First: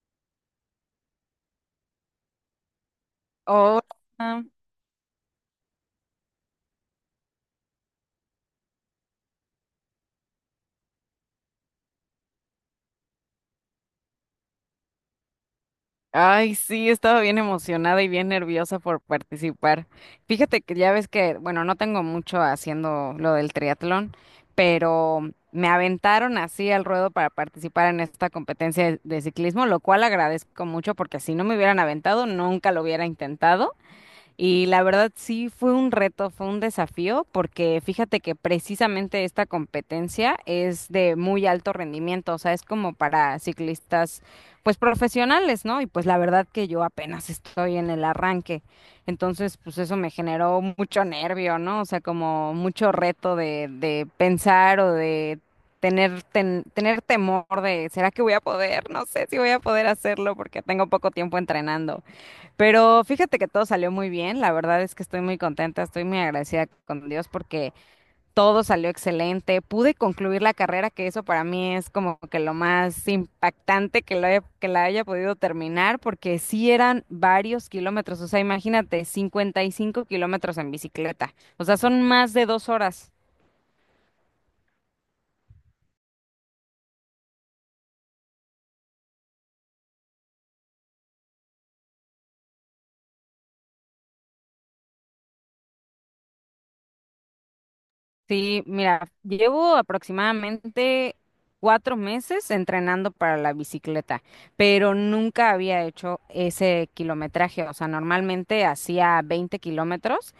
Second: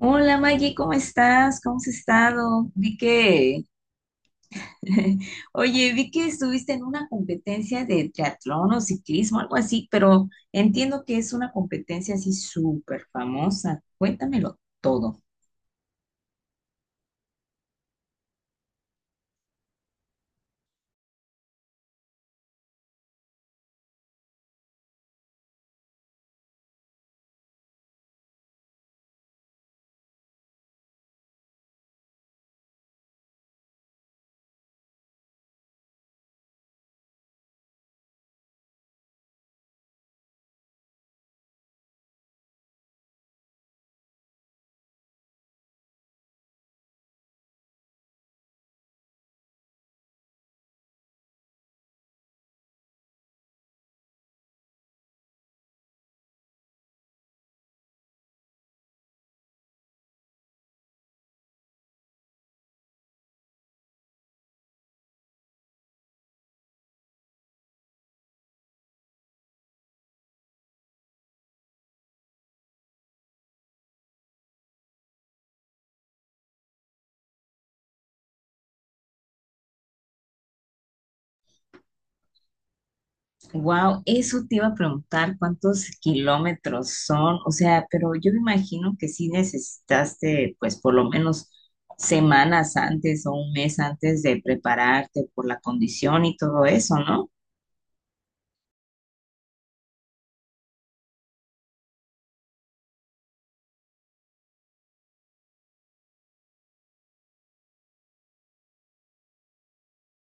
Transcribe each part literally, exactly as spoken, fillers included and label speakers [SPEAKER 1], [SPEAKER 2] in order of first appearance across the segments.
[SPEAKER 1] Hola, Maggie, ¿cómo estás? ¿Cómo has estado? Vi que...
[SPEAKER 2] Hola.
[SPEAKER 1] oye, vi que estuviste en una competencia de triatlón o ciclismo, algo así, pero entiendo que es una competencia así súper famosa. Cuéntamelo todo.
[SPEAKER 2] Ay, sí, estaba bien emocionada y bien nerviosa por participar. Fíjate que ya ves que, bueno, no tengo mucho haciendo lo del triatlón, pero me aventaron así al ruedo para participar en esta competencia de de ciclismo, lo cual agradezco mucho porque si no me hubieran aventado, nunca lo hubiera intentado. Y la verdad sí fue un reto, fue un desafío, porque fíjate que precisamente esta competencia es de muy alto rendimiento, o sea, es como para ciclistas pues profesionales, ¿no? Y pues la verdad que yo apenas estoy en el arranque, entonces pues eso me generó mucho nervio, ¿no? O sea, como mucho reto de, de pensar o de tener, ten- tener temor de, ¿será que voy a poder? No sé si voy a poder hacerlo porque tengo poco tiempo entrenando. Pero fíjate que todo salió muy bien, la verdad es que estoy muy contenta, estoy muy agradecida con Dios porque todo salió excelente, pude concluir la carrera, que eso para mí es como que lo más impactante que, lo haya- que la haya podido terminar, porque sí eran varios kilómetros, o sea, imagínate, cincuenta y cinco kilómetros en bicicleta, o sea, son más de dos horas.
[SPEAKER 1] Wow, eso te iba a preguntar, ¿cuántos kilómetros son? O sea, pero yo me imagino que sí necesitaste, pues, por lo menos semanas antes o un mes antes de prepararte por la condición y todo eso, ¿no?
[SPEAKER 2] Sí, mira, llevo aproximadamente cuatro meses entrenando para la bicicleta, pero nunca había hecho ese kilometraje. O sea, normalmente hacía veinte kilómetros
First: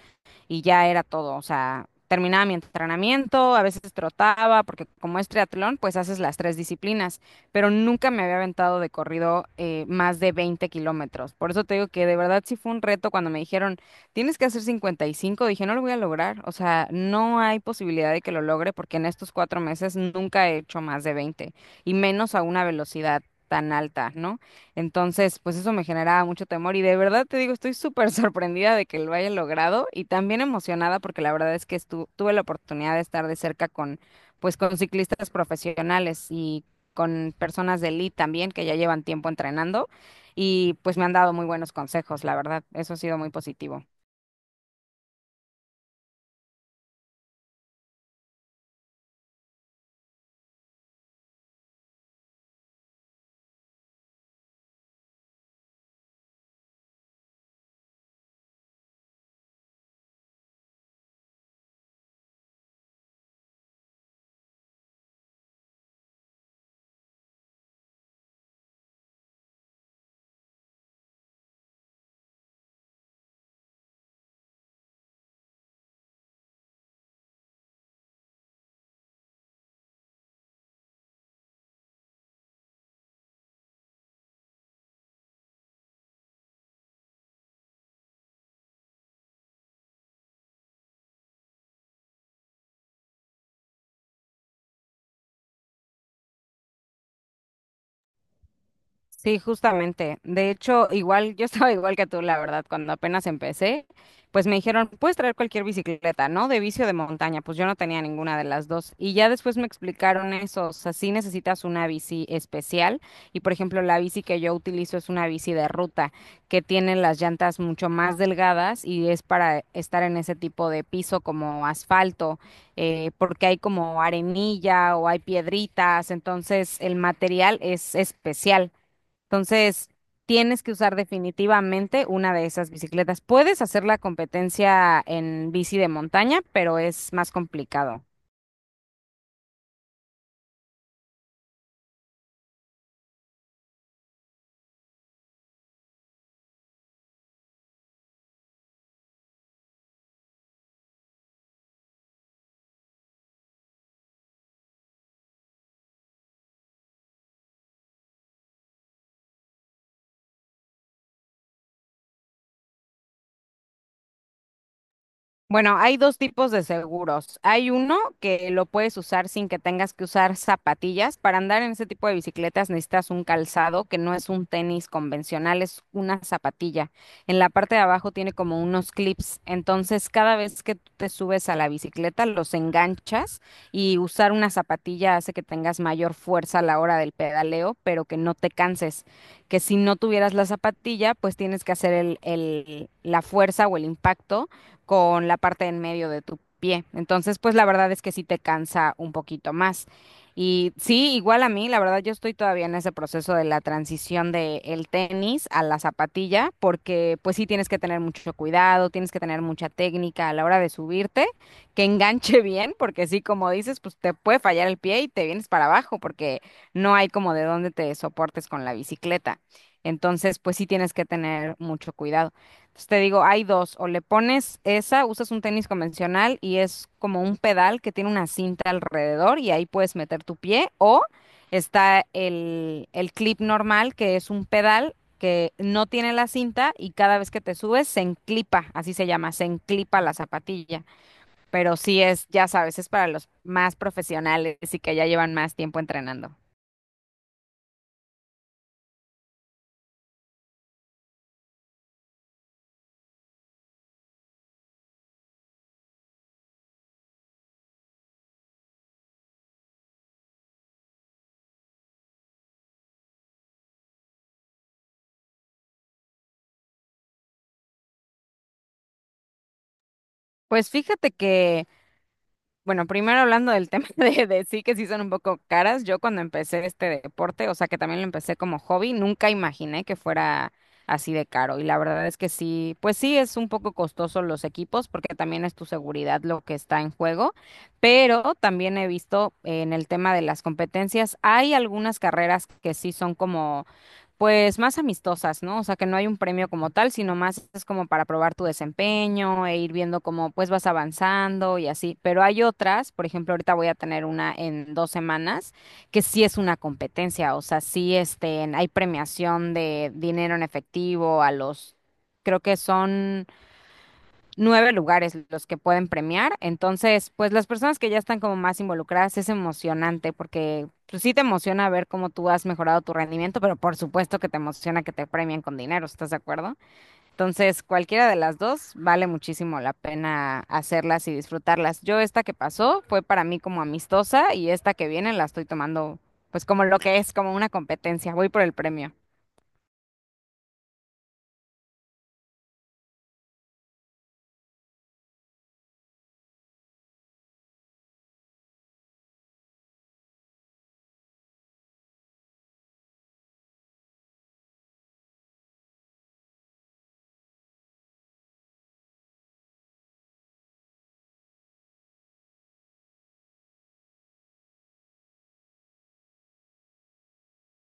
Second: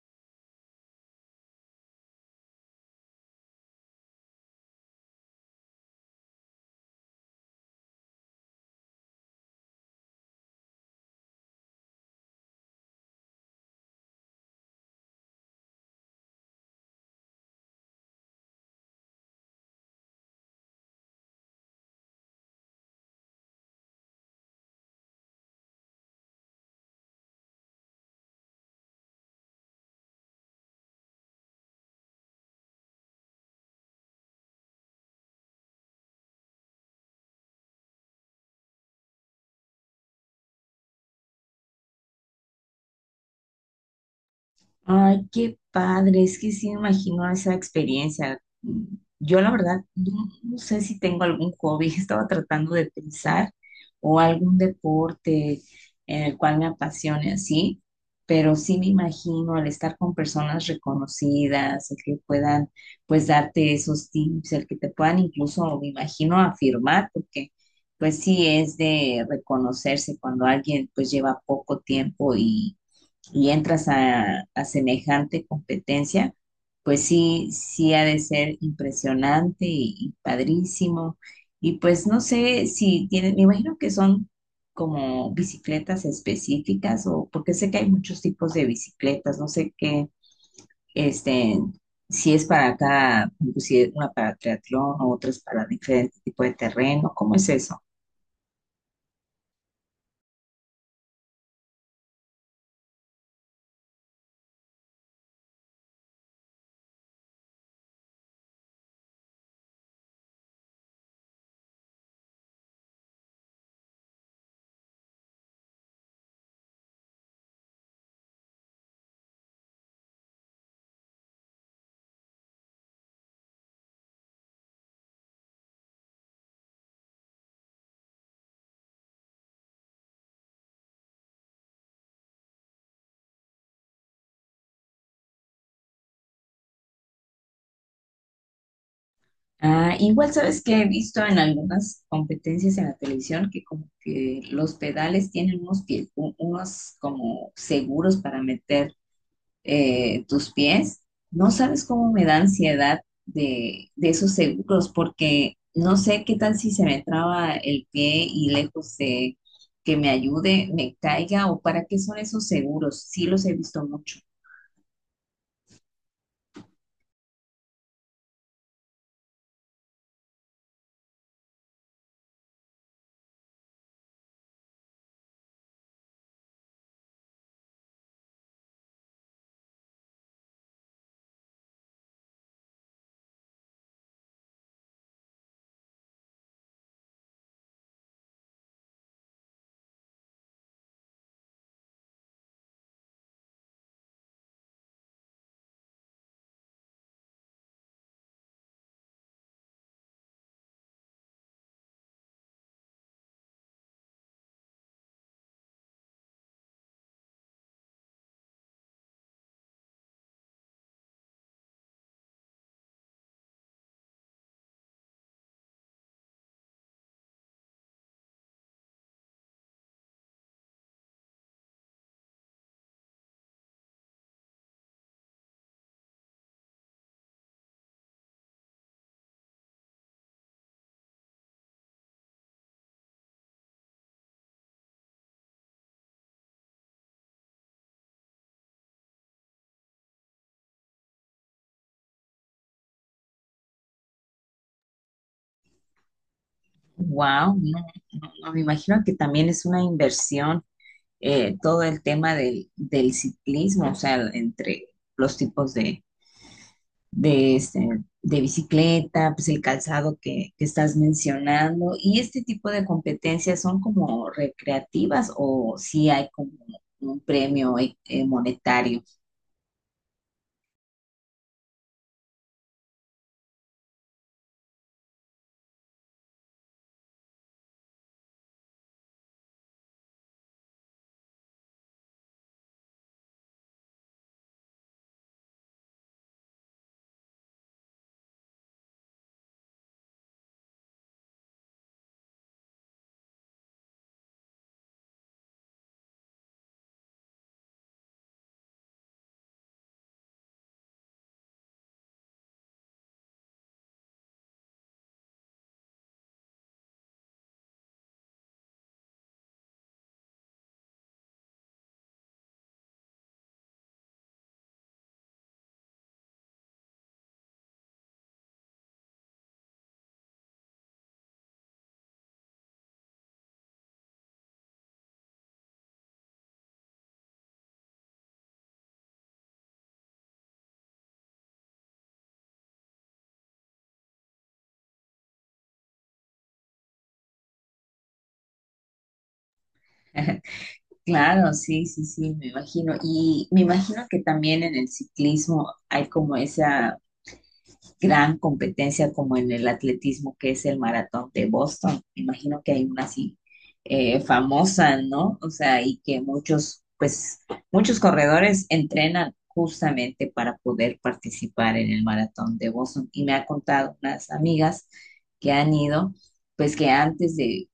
[SPEAKER 2] y ya era todo. O sea, terminaba mi entrenamiento, a veces trotaba, porque como es triatlón, pues haces las tres disciplinas, pero nunca me había aventado de corrido eh, más de veinte kilómetros. Por eso te digo que de verdad sí fue un reto cuando me dijeron, tienes que hacer cincuenta y cinco dije, no lo voy a lograr. O sea, no hay posibilidad de que lo logre porque en estos cuatro meses nunca he hecho más de veinte y menos a una velocidad tan alta, ¿no? Entonces, pues eso me generaba mucho temor y de verdad te digo, estoy súper sorprendida de que lo haya logrado y también emocionada porque la verdad es que estu- tuve la oportunidad de estar de cerca con, pues con ciclistas profesionales y con personas de elite también que ya llevan tiempo entrenando y pues me han dado muy buenos consejos, la verdad, eso ha sido muy positivo.
[SPEAKER 1] Ay, qué padre, es que sí me imagino esa experiencia. Mm, yo la verdad no, no sé si tengo algún hobby. Estaba tratando de pensar o algún deporte en el cual me apasione así, pero sí me imagino, al estar con personas reconocidas, el que puedan pues darte esos tips, el que te puedan incluso, me imagino, afirmar, porque pues sí es de reconocerse cuando alguien pues lleva poco tiempo y entras a, a semejante competencia, pues sí, sí ha de ser impresionante y, y padrísimo. Y pues no sé si tienen, me imagino que son como bicicletas específicas, o porque sé que hay muchos tipos de bicicletas, no sé qué, este, si es para cada, si es una para triatlón o otra es para diferente tipo de terreno. ¿Cómo es eso?
[SPEAKER 2] Sí, justamente. De hecho, igual yo estaba igual que tú, la verdad, cuando apenas empecé, pues me dijeron, puedes traer cualquier bicicleta, ¿no? De vicio de montaña. Pues yo no tenía ninguna de las dos. Y ya después me explicaron eso, o sea, sí necesitas una bici especial. Y por ejemplo, la bici que yo utilizo es una bici de ruta, que tiene las llantas mucho más delgadas y es para estar en ese tipo de piso como asfalto eh, porque hay como arenilla o hay piedritas, entonces el material es especial. Entonces, tienes que usar definitivamente una de esas bicicletas. Puedes hacer la competencia en bici de montaña, pero es más complicado.
[SPEAKER 1] Ah, igual sabes que he visto en algunas competencias en la televisión que como que los pedales tienen unos pies, u- unos como seguros para meter, eh, tus pies. No sabes cómo me da ansiedad de, de esos seguros, porque no sé qué tal si se me traba el pie y lejos de que me ayude, me caiga. O ¿para qué son esos seguros? Sí los he visto mucho.
[SPEAKER 2] Bueno, hay dos tipos de seguros. Hay uno que lo puedes usar sin que tengas que usar zapatillas. Para andar en ese tipo de bicicletas necesitas un calzado que no es un tenis convencional, es una zapatilla. En la parte de abajo tiene como unos clips. Entonces, cada vez que tú te subes a la bicicleta, los enganchas y usar una zapatilla hace que tengas mayor fuerza a la hora del pedaleo, pero que no te canses. Que si no tuvieras la zapatilla, pues tienes que hacer el, el- la fuerza o el impacto con la parte en medio de tu pie. Entonces, pues la verdad es que sí te cansa un poquito más. Y sí, igual a mí, la verdad yo estoy todavía en ese proceso de la transición de el tenis a la zapatilla, porque pues sí tienes que tener mucho cuidado, tienes que tener mucha técnica a la hora de subirte, que enganche bien, porque sí, como dices, pues te puede fallar el pie y te vienes para abajo, porque no hay como de dónde te soportes con la bicicleta. Entonces, pues sí tienes que tener mucho cuidado. Entonces, Te digo, hay dos, o le pones esa, usas un tenis convencional y es como un pedal que tiene una cinta alrededor y ahí puedes meter tu pie, o está el, el clip normal que es un pedal que no tiene la cinta y cada vez que te subes se enclipa, así se llama, se enclipa la zapatilla, pero sí es, ya sabes, es para los más profesionales y que ya llevan más tiempo entrenando.
[SPEAKER 1] Wow, no, no, no, me imagino que también es una inversión. Eh, todo el tema del, del ciclismo, o sea, entre los tipos de, de, este, de bicicleta, pues el calzado que, que estás mencionando, y este tipo de competencias, ¿son como recreativas o si hay como un premio eh, eh, monetario?
[SPEAKER 2] Pues fíjate que. Bueno, primero hablando del tema de, de sí que sí son un poco caras, yo cuando empecé este deporte, o sea que también lo empecé como hobby, nunca imaginé que fuera así de caro y la verdad es que sí, pues sí es un poco costoso los equipos porque también es tu seguridad lo que está en juego, pero también he visto en el tema de las competencias, hay algunas carreras que sí son como pues más amistosas, ¿no? O sea, que no hay un premio como tal, sino más es como para probar tu desempeño e ir viendo cómo pues vas avanzando y así. Pero hay otras, por ejemplo, ahorita voy a tener una en dos semanas, que sí es una competencia, o sea, sí este, hay premiación de dinero en efectivo a los, creo que son nueve lugares los que pueden premiar. Entonces, pues las personas que ya están como más involucradas es emocionante porque pues, sí te emociona ver cómo tú has mejorado tu rendimiento, pero por supuesto que te emociona que te premien con dinero, ¿estás de acuerdo? Entonces, cualquiera de las dos vale muchísimo la pena hacerlas y disfrutarlas. Yo esta que pasó fue para mí como amistosa y esta que viene la estoy tomando pues como lo que es, como una competencia. Voy por el premio.
[SPEAKER 1] Claro, sí, sí, sí, me imagino. Y me imagino que también en el ciclismo hay como esa gran competencia como en el atletismo, que es el maratón de Boston. Imagino que hay una así eh, famosa, ¿no? O sea, y que muchos, pues, muchos corredores entrenan justamente para poder participar en el maratón de Boston. Y me ha contado unas amigas que han ido, pues, que antes de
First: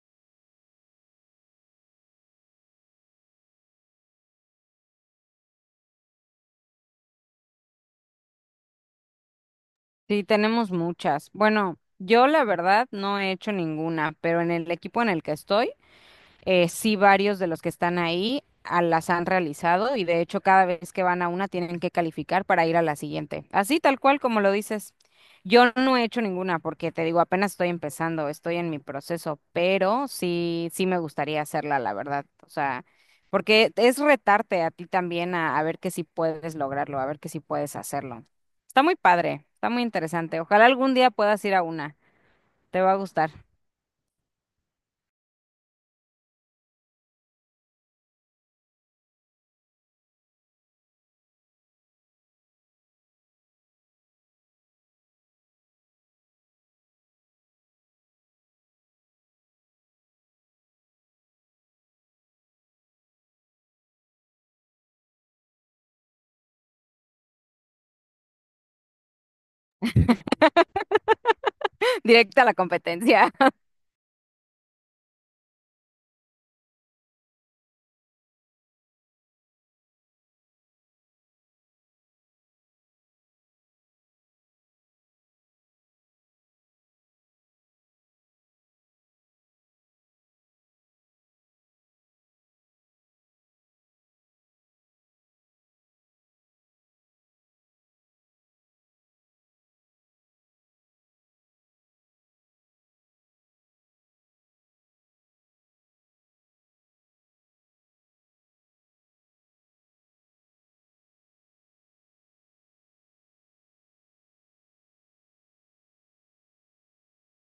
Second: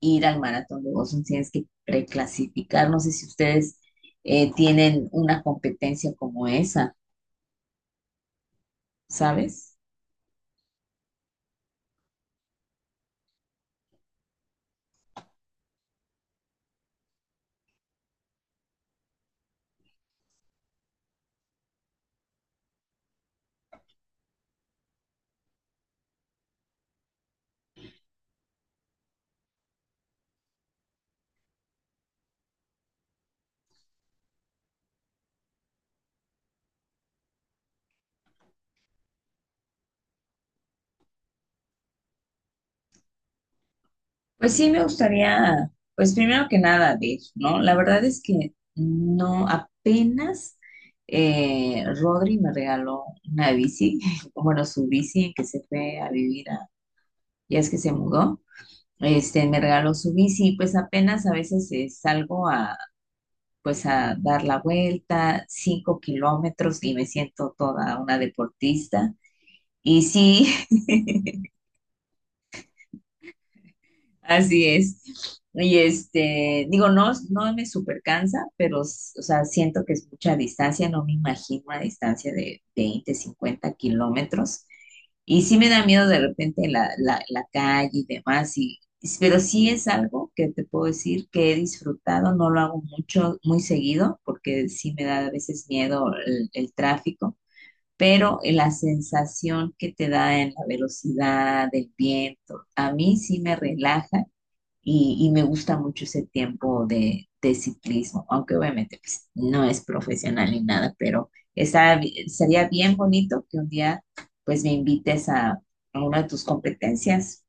[SPEAKER 1] ir al maratón de Boston tienes que preclasificar. No sé si ustedes eh, tienen una competencia como esa, ¿sabes?
[SPEAKER 2] Sí, tenemos muchas. Bueno, yo la verdad no he hecho ninguna, pero en el equipo en el que estoy, eh, sí, varios de los que están ahí a- las han realizado y de hecho cada vez que van a una tienen que calificar para ir a la siguiente. Así tal cual como lo dices. Yo no he hecho ninguna porque te digo, apenas estoy empezando, estoy en mi proceso, pero sí, sí me gustaría hacerla, la verdad. O sea, porque es retarte a ti también a, a ver que si puedes lograrlo, a ver que si puedes hacerlo. Está muy padre, está muy interesante. Ojalá algún día puedas ir a una. Te va a gustar.
[SPEAKER 1] Pues sí, me gustaría. Pues primero que nada, ver, ¿no? La verdad es que no, apenas eh, Rodri me regaló una bici. Bueno, su bici, que se fue a vivir, a- ya, es que se mudó, este, me regaló su bici. Pues apenas a veces eh, salgo a, pues a dar la vuelta, cinco kilómetros, y me siento toda una deportista. Y sí.
[SPEAKER 2] Directa a la competencia.
[SPEAKER 1] Así es. Y este, digo, no, no me super cansa, pero, s- o sea, siento que es mucha distancia. No me imagino una distancia de veinte, cincuenta kilómetros. Y sí me da miedo de repente la, la, la calle y demás, y, y- pero sí es algo que te puedo decir que he disfrutado. No lo hago mucho, muy seguido, porque sí me da a veces miedo el, el tráfico, pero la sensación que te da en la velocidad, del viento, a mí sí me relaja, y, y me gusta mucho ese tiempo de, de ciclismo, aunque obviamente pues no es profesional ni nada, pero está bi- sería bien bonito que un día pues me invites a, a una de tus competencias.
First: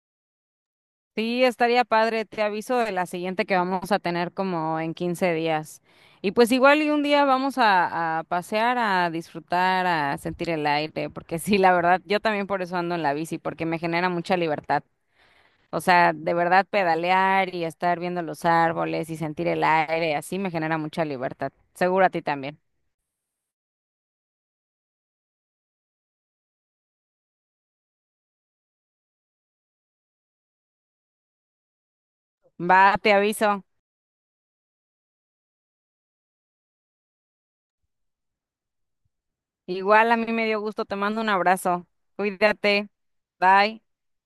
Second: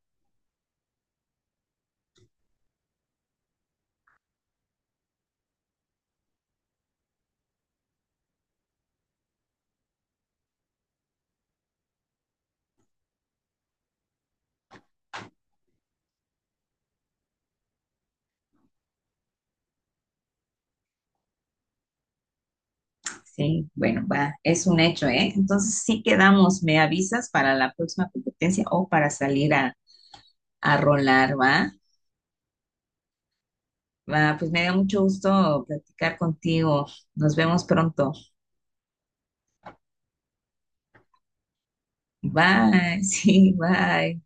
[SPEAKER 2] Sí, estaría padre, te aviso de la siguiente que vamos a tener como en quince días. Y pues igual y un día vamos a, a pasear, a disfrutar, a sentir el aire, porque sí, la verdad, yo también por eso ando en la bici, porque me genera mucha libertad. O sea, de verdad pedalear y estar viendo los árboles y sentir el aire, así me genera mucha libertad. Seguro a ti también.
[SPEAKER 1] Sí, bueno, va, es un hecho, ¿eh? Entonces sí quedamos, me avisas para la próxima competencia o para salir a, a rolar, ¿va?
[SPEAKER 2] Va, te aviso.
[SPEAKER 1] Va, pues me dio mucho gusto platicar contigo. Nos vemos pronto.
[SPEAKER 2] Igual a mí me dio gusto, te mando un abrazo. Cuídate.
[SPEAKER 1] Bye, sí,
[SPEAKER 2] Bye.
[SPEAKER 1] bye.